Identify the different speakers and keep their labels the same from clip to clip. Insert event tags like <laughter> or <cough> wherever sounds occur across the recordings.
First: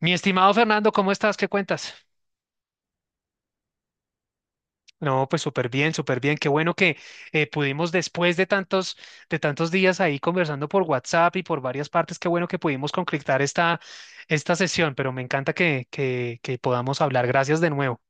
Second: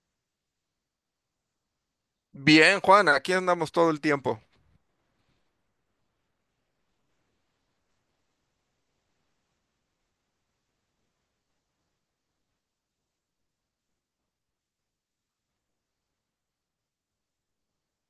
Speaker 1: Mi estimado Fernando, ¿cómo estás? ¿Qué cuentas?
Speaker 2: Bien, Juan, aquí andamos todo el tiempo.
Speaker 1: No, pues súper bien, súper bien. Qué bueno que pudimos después de tantos días ahí conversando por WhatsApp y por varias partes, qué bueno que pudimos concretar esta sesión, pero me encanta que podamos hablar. Gracias de nuevo.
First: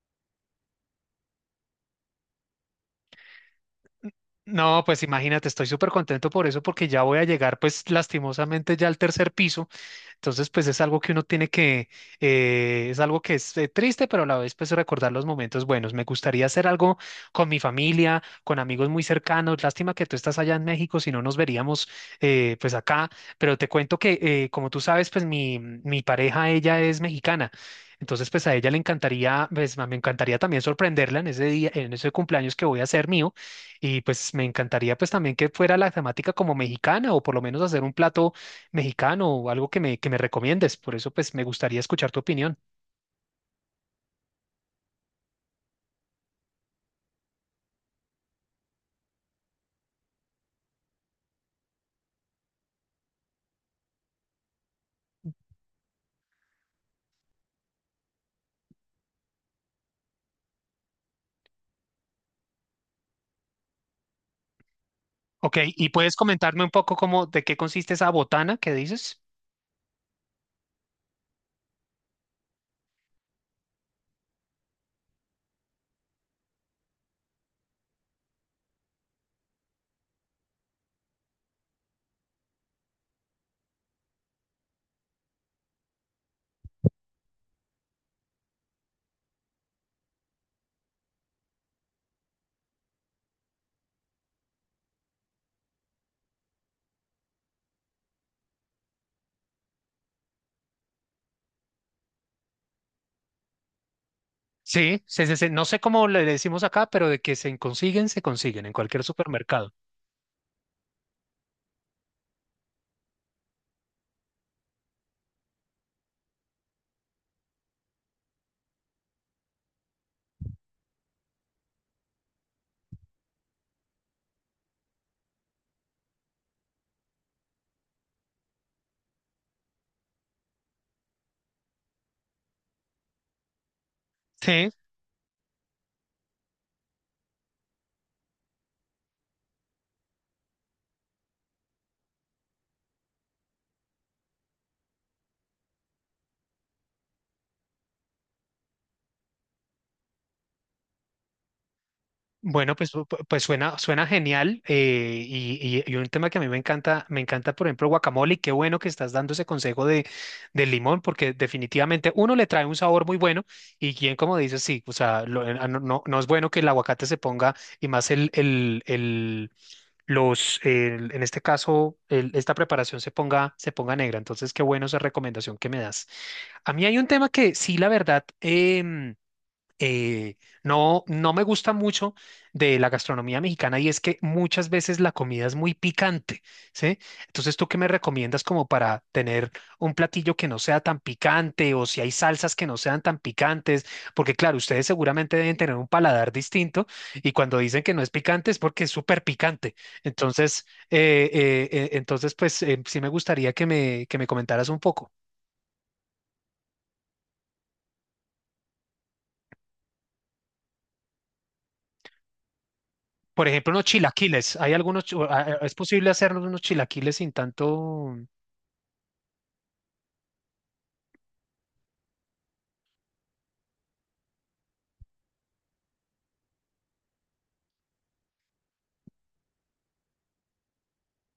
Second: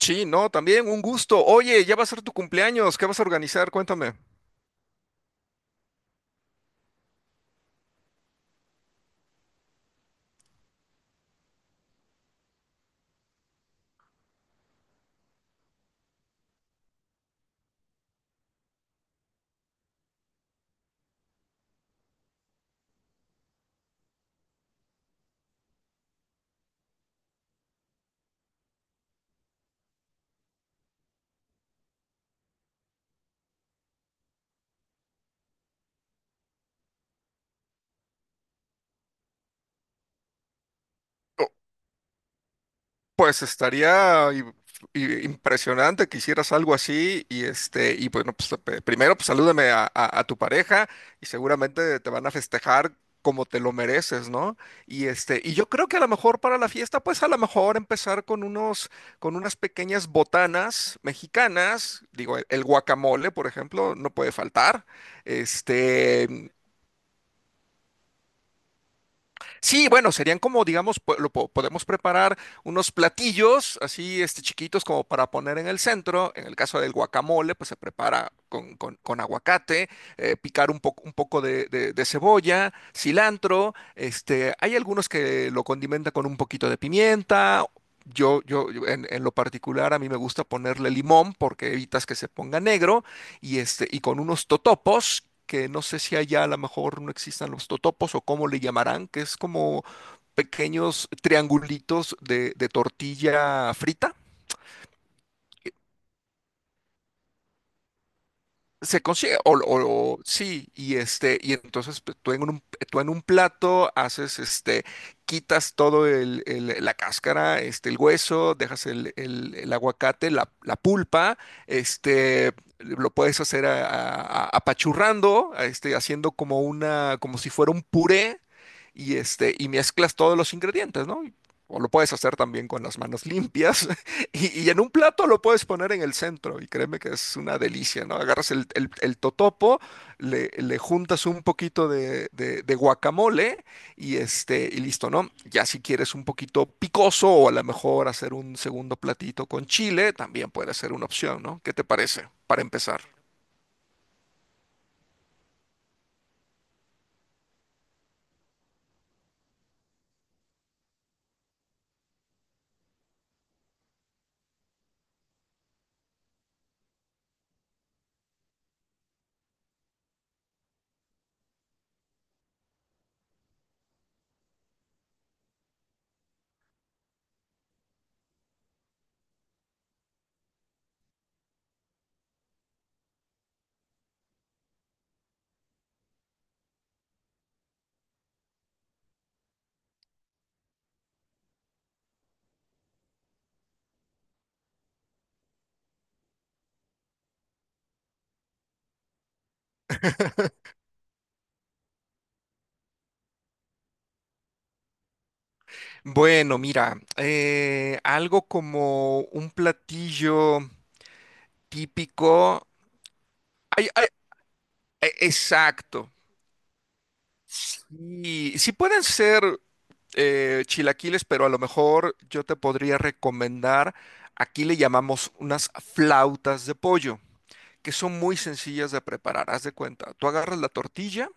Speaker 2: Sí, no, también un gusto. Oye, ya va a ser tu cumpleaños. ¿Qué vas a organizar? Cuéntame.
Speaker 1: No, pues imagínate, estoy súper contento por eso porque ya voy a llegar pues lastimosamente ya al tercer piso. Entonces, pues es algo que uno tiene que, es algo que es triste, pero a la vez pues recordar los momentos buenos. Me gustaría hacer algo con mi familia, con amigos muy cercanos. Lástima que tú estás allá en México, si no nos veríamos pues acá, pero te cuento que como tú sabes, pues mi pareja, ella es mexicana. Entonces, pues a ella le encantaría, pues me encantaría también sorprenderla en ese día, en ese cumpleaños que voy a hacer mío. Y pues me encantaría pues también que fuera la temática como mexicana o por lo menos hacer un plato mexicano o algo que me recomiendes. Por eso, pues, me gustaría escuchar tu opinión.
Speaker 2: Pues estaría impresionante que hicieras algo así y bueno, pues primero pues salúdame a tu pareja y seguramente te van a festejar como te lo mereces, ¿no? Y yo creo que a lo mejor para la fiesta pues a lo mejor empezar con unas pequeñas botanas mexicanas, digo el guacamole, por ejemplo, no puede faltar.
Speaker 1: Ok, ¿y puedes
Speaker 2: Este
Speaker 1: comentarme un poco cómo, de qué consiste esa botana que dices?
Speaker 2: Sí, bueno, serían como, digamos, podemos preparar unos platillos así, chiquitos como para poner en el centro. En el caso del guacamole, pues se prepara con aguacate, picar un poco de cebolla, cilantro. Hay algunos que lo condimentan con un poquito de pimienta. Yo en lo particular, a mí me gusta ponerle limón porque evitas que se ponga negro. Y con unos totopos que no sé si allá a lo mejor no existan los totopos o cómo le llamarán, que es como pequeños triangulitos de tortilla frita.
Speaker 1: Sí, no sé cómo le decimos acá, pero de que se consiguen en cualquier
Speaker 2: Se consigue,
Speaker 1: supermercado.
Speaker 2: sí, y entonces pues, tú en un plato haces, quitas todo la cáscara, el hueso, dejas el aguacate, la pulpa, lo puedes hacer apachurrando, haciendo como una, como si fuera un puré, y mezclas todos los ingredientes, ¿no? O lo puedes hacer también con las manos <laughs> limpias, y,
Speaker 1: Sí.
Speaker 2: y en un plato lo puedes poner en el centro y créeme que es una delicia, ¿no? Agarras el totopo, le juntas un poquito de guacamole y listo, ¿no? Ya si quieres un poquito picoso o a lo mejor hacer un segundo platito con chile, también puede ser una opción, ¿no? ¿Qué te parece para
Speaker 1: Bueno, pues,
Speaker 2: empezar?
Speaker 1: pues suena, suena genial y un tema que a mí me encanta, por ejemplo, guacamole y qué bueno que estás dando ese consejo del limón porque definitivamente uno le trae un sabor muy bueno y quien como dices, sí, o sea, no, no es bueno que el aguacate se ponga y más en este caso, esta preparación se ponga negra. Entonces, qué bueno esa recomendación que me das. A mí hay un tema que sí, la verdad, eh, no, no me gusta mucho de la gastronomía mexicana y es que muchas veces la comida es muy picante, ¿sí? Entonces, ¿tú qué me recomiendas como para tener un platillo que no sea tan picante o si hay salsas que no sean tan picantes? Porque claro, ustedes seguramente deben tener un paladar distinto y cuando dicen que no es picante es porque es súper picante. Entonces, sí me gustaría que me comentaras un poco.
Speaker 2: Bueno, mira, algo como un platillo típico.
Speaker 1: Por ejemplo, unos
Speaker 2: Ay, ay,
Speaker 1: chilaquiles. Hay algunos, es
Speaker 2: exacto.
Speaker 1: posible hacer unos chilaquiles sin tanto. O-
Speaker 2: Sí, sí pueden ser. Chilaquiles, pero a lo mejor yo te podría recomendar, aquí le llamamos unas flautas de pollo, que son muy sencillas de preparar. Haz de cuenta, tú agarras la tortilla,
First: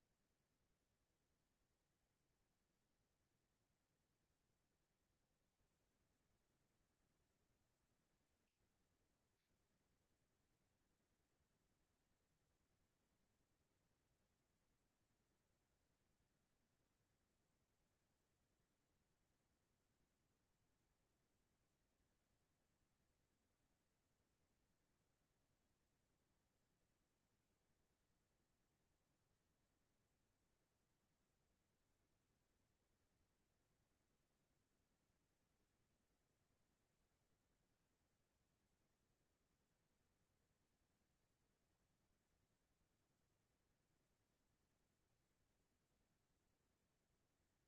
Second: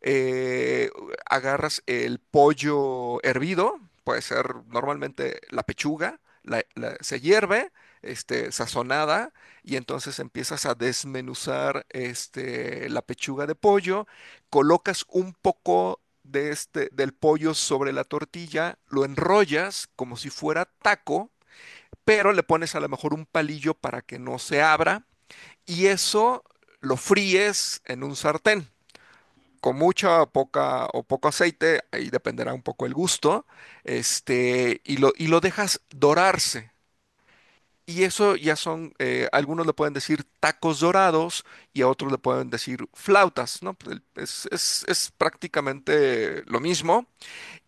Speaker 2: eh, agarras el pollo hervido, puede ser normalmente la pechuga, se hierve, sazonada, y entonces empiezas a desmenuzar la pechuga de pollo, colocas un poco del pollo sobre la tortilla, lo enrollas como si fuera taco, pero le pones a lo mejor un palillo para que no se abra, y eso lo fríes en un sartén con mucha o poca o poco aceite, ahí dependerá un poco el gusto, y lo dejas dorarse. Y eso ya son, algunos le pueden decir tacos dorados y a otros le pueden decir flautas, ¿no? Es prácticamente lo mismo.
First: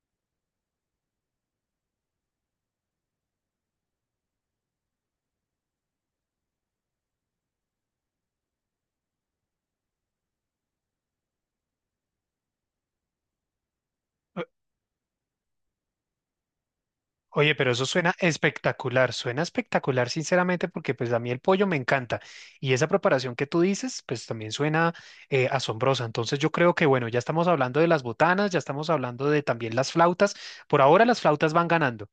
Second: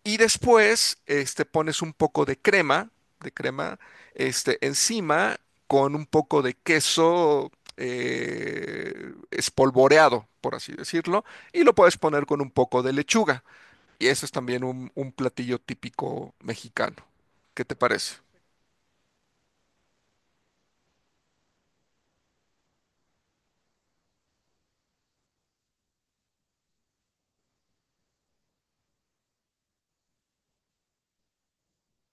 Speaker 2: Y después, pones un poco de crema, de crema, encima con un poco de queso espolvoreado, por así decirlo, y lo puedes poner con un poco de lechuga. Y eso es también un platillo típico mexicano.
Speaker 1: Oye,
Speaker 2: ¿Qué
Speaker 1: pero
Speaker 2: te
Speaker 1: eso
Speaker 2: parece?
Speaker 1: suena espectacular, sinceramente, porque pues a mí el pollo me encanta. Y esa preparación que tú dices, pues también suena asombrosa. Entonces yo creo que, bueno, ya estamos hablando de las botanas, ya estamos hablando de también las flautas. Por ahora las flautas van ganando.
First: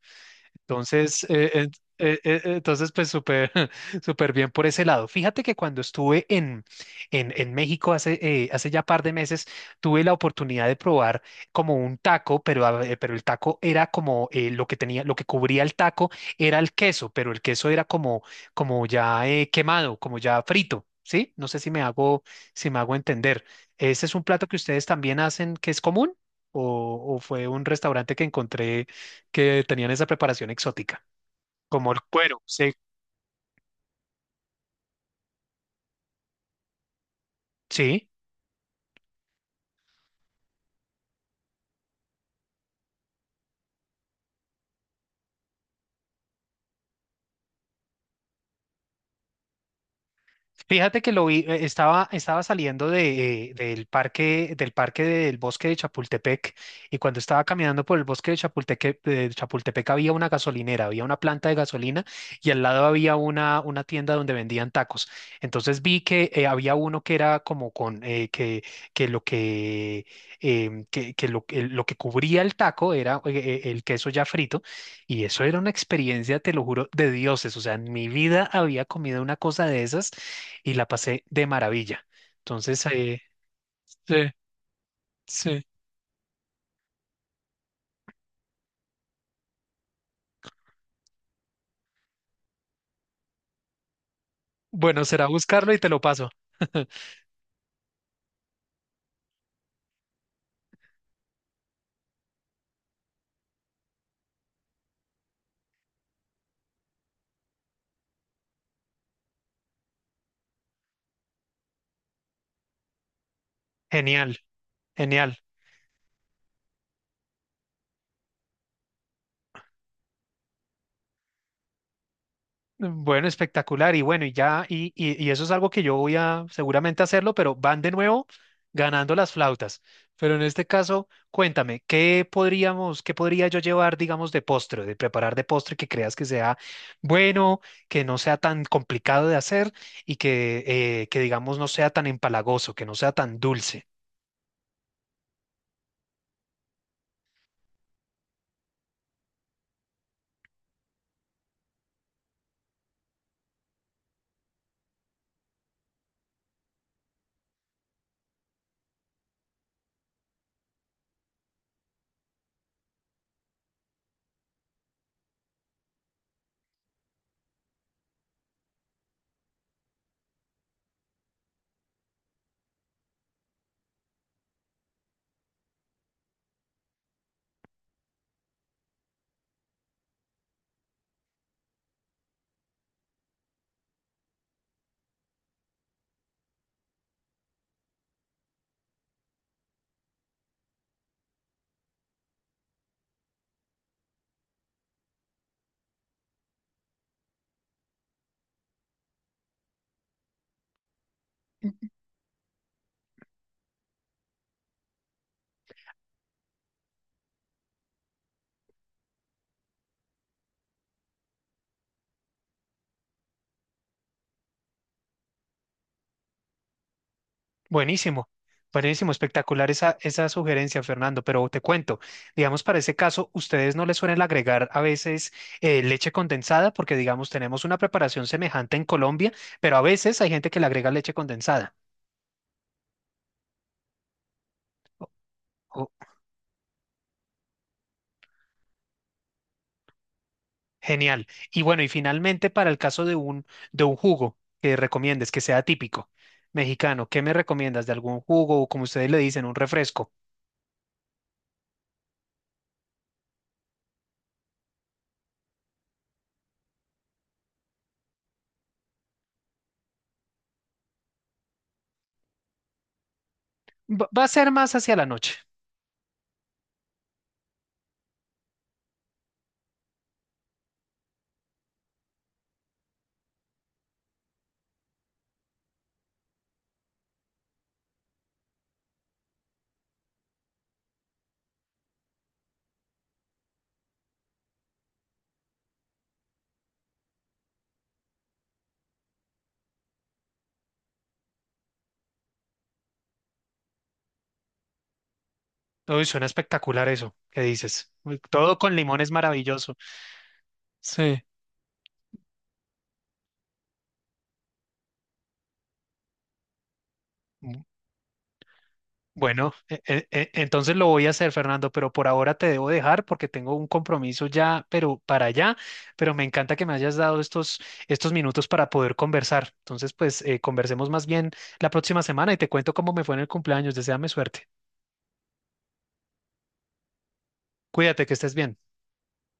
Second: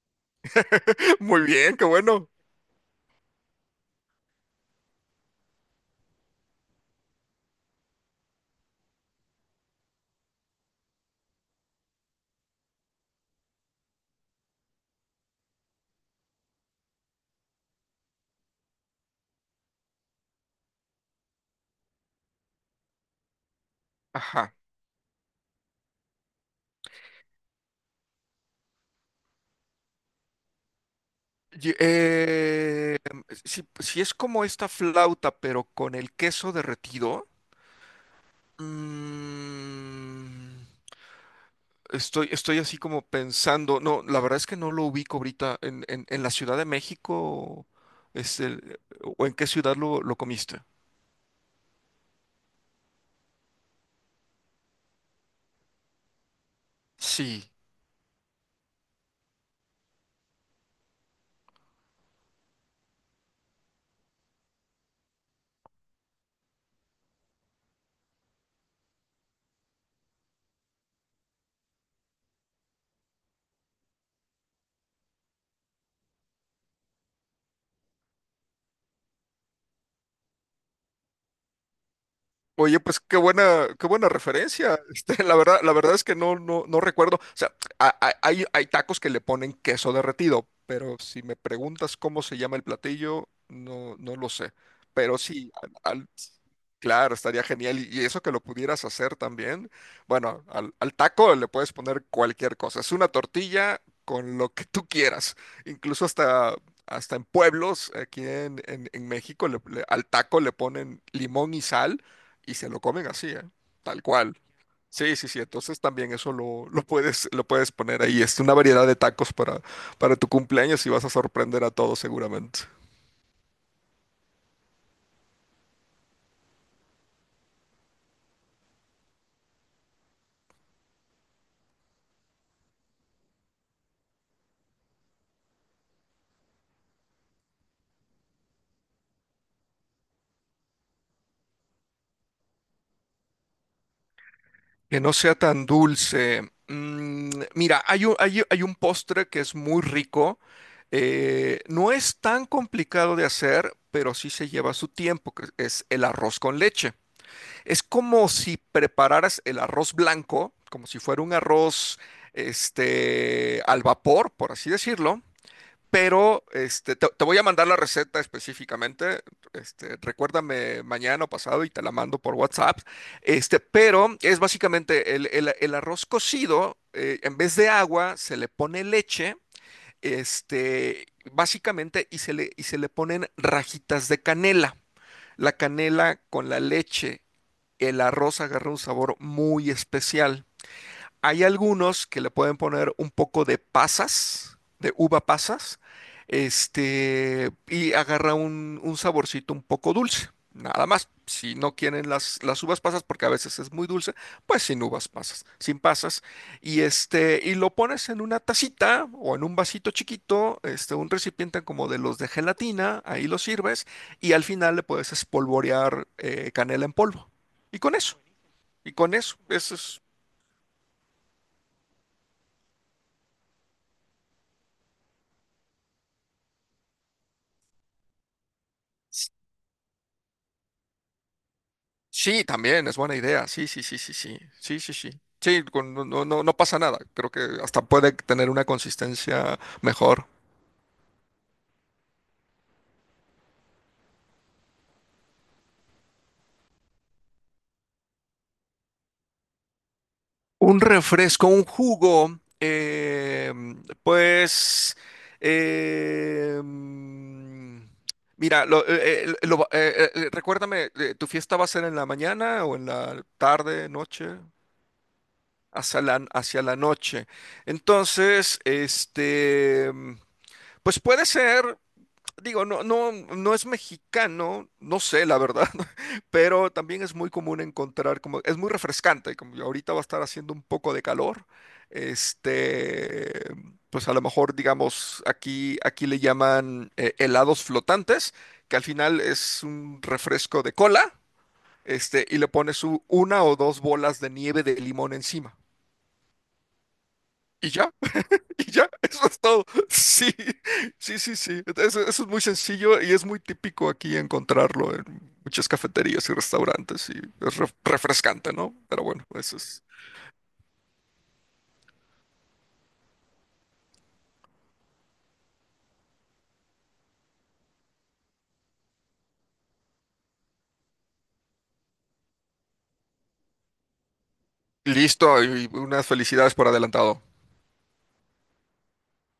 Speaker 2: <laughs>
Speaker 1: Entonces,
Speaker 2: Muy bien, qué bueno.
Speaker 1: entonces pues súper, <laughs> súper bien por ese lado. Fíjate que cuando estuve en México hace, hace ya par de meses, tuve la oportunidad de probar como un taco, pero, pero el taco era como lo que tenía, lo que cubría el taco era el queso, pero el queso era como, como ya quemado, como ya frito. ¿Sí? No sé si me hago, si me hago entender. ¿Ese es un plato que
Speaker 2: Ajá.
Speaker 1: ustedes también hacen que es común? O fue un restaurante que encontré que tenían esa preparación exótica,
Speaker 2: Y-
Speaker 1: como el cuero? Sí,
Speaker 2: eh, si es como esta flauta, pero con el queso derretido.
Speaker 1: sí.
Speaker 2: mm, estoy así como pensando, no, la verdad es que no lo ubico ahorita en la Ciudad de México, este, o en qué ciudad lo comiste.
Speaker 1: Fíjate que lo vi, estaba, estaba saliendo de, del parque, del parque del bosque de Chapultepec, y cuando estaba
Speaker 2: Sí.
Speaker 1: caminando por el bosque de Chapultepec había una gasolinera, había una planta de gasolina, y al lado había una tienda donde vendían tacos. Entonces vi que había uno que era como con, que lo que, em, que lo, que lo que cubría el taco era el queso ya frito, y eso era una experiencia, te lo juro, de dioses. O sea, en mi vida había comido una cosa de esas y la pasé de maravilla.
Speaker 2: Oye,
Speaker 1: Entonces,
Speaker 2: pues qué buena
Speaker 1: sí,
Speaker 2: referencia. <laughs> La verdad,
Speaker 1: sí,
Speaker 2: la verdad es que no, no, no recuerdo. O sea, hay tacos que le ponen queso derretido, pero si me preguntas cómo se llama el platillo, no, no lo sé.
Speaker 1: bueno,
Speaker 2: Pero
Speaker 1: será
Speaker 2: sí,
Speaker 1: buscarlo y te lo
Speaker 2: al-
Speaker 1: paso. <laughs>
Speaker 2: claro, estaría genial. Y eso que lo pudieras hacer también. Bueno, al taco le puedes poner cualquier cosa. Es una tortilla con lo que tú quieras. Incluso hasta en pueblos, aquí en México, al taco le ponen limón y sal y se lo comen así, ¿eh? Tal
Speaker 1: Genial,
Speaker 2: cual. Sí, sí,
Speaker 1: genial.
Speaker 2: sí. Entonces también eso lo, <laughs> lo puedes poner ahí. Es una variedad de tacos para tu cumpleaños y vas a sorprender a todos seguramente.
Speaker 1: Bueno, espectacular. Y bueno, y ya, y eso es algo que yo voy a seguramente hacerlo, pero van de nuevo ganando las flautas. Pero en este caso, cuéntame, ¿qué podría yo llevar, digamos, de postre, de preparar de postre que creas que sea bueno, que no sea tan complicado de hacer y que digamos, no sea tan empalagoso, que no sea tan dulce?
Speaker 2: Que no sea tan dulce. Mira, hay un postre que es muy rico. No es tan complicado de hacer, pero sí se lleva su tiempo, que es el arroz con leche. Es como si prepararas el arroz blanco, como si fuera un arroz al vapor, por así decirlo. Pero te voy a mandar la receta específicamente. Recuérdame mañana o pasado y te la mando por WhatsApp. Pero es básicamente el arroz cocido, en vez de agua, se le pone leche, este, básicamente, y se le ponen rajitas de canela. La canela con la leche el arroz agarra un sabor muy especial. Hay algunos que le pueden poner un poco de pasas, de uva pasas, y agarra un saborcito un poco dulce. Nada más, si no quieren las uvas pasas, porque a veces es muy dulce, pues sin uvas pasas, sin pasas. Y lo pones en una tacita o en un vasito chiquito, un recipiente como de los de gelatina, ahí lo sirves, y al final le puedes espolvorear canela en polvo. Y con eso.
Speaker 1: Buenísimo,
Speaker 2: Y
Speaker 1: buenísimo,
Speaker 2: con eso,
Speaker 1: espectacular
Speaker 2: eso
Speaker 1: esa,
Speaker 2: es.
Speaker 1: esa sugerencia, Fernando. Pero te cuento, digamos, para ese caso, ustedes no les suelen agregar a veces leche condensada, porque, digamos, tenemos una preparación semejante en Colombia, pero a veces hay gente que le agrega leche condensada.
Speaker 2: Sí, también es buena idea. Sí, sí, sí, sí, sí. Sí, sí, sí. Sí,
Speaker 1: Oh,
Speaker 2: no, no, no pasa nada. Creo que hasta puede tener una consistencia mejor.
Speaker 1: genial. Y bueno, y finalmente, para el caso de un jugo que recomiendes, que sea típico mexicano, ¿qué me recomiendas de algún jugo o, como ustedes le dicen, un refresco?
Speaker 2: Un refresco, un jugo, pues, eh, mm, mira, recuérdame, ¿tu fiesta va a ser en la mañana o en la tarde,
Speaker 1: Va a
Speaker 2: noche?
Speaker 1: ser más hacia la noche.
Speaker 2: Hacia la noche. Entonces, pues puede ser, digo, no, no, no es mexicano, no sé, la verdad, <laughs> pero también es muy común encontrar, como, es muy refrescante, como ahorita va a estar haciendo un poco de calor, este, pues a lo mejor, digamos, aquí le llaman helados flotantes, que al final es un refresco de cola, y le pones una o dos bolas de nieve de limón encima.
Speaker 1: Uy, suena espectacular eso que
Speaker 2: Y ya.
Speaker 1: dices. Uy,
Speaker 2: <laughs>
Speaker 1: todo
Speaker 2: Y
Speaker 1: con
Speaker 2: ya,
Speaker 1: limón es
Speaker 2: eso es todo.
Speaker 1: maravilloso.
Speaker 2: <laughs> Sí, sí,
Speaker 1: Sí.
Speaker 2: sí, sí. Eso es muy sencillo y es muy típico aquí encontrarlo en muchas cafeterías y restaurantes y es
Speaker 1: Bu-
Speaker 2: refrescante, ¿no? Pero bueno,
Speaker 1: Bueno,
Speaker 2: eso es.
Speaker 1: entonces lo voy a hacer, Fernando, pero por ahora te debo dejar porque tengo un compromiso ya, pero para allá. Pero me encanta que me hayas dado estos, estos minutos para poder conversar. Entonces, pues conversemos más bien la próxima semana y te cuento cómo me fue en el cumpleaños. Deséame suerte.
Speaker 2: Listo y unas felicidades por adelantado.
Speaker 1: Cuídate, que estés bien.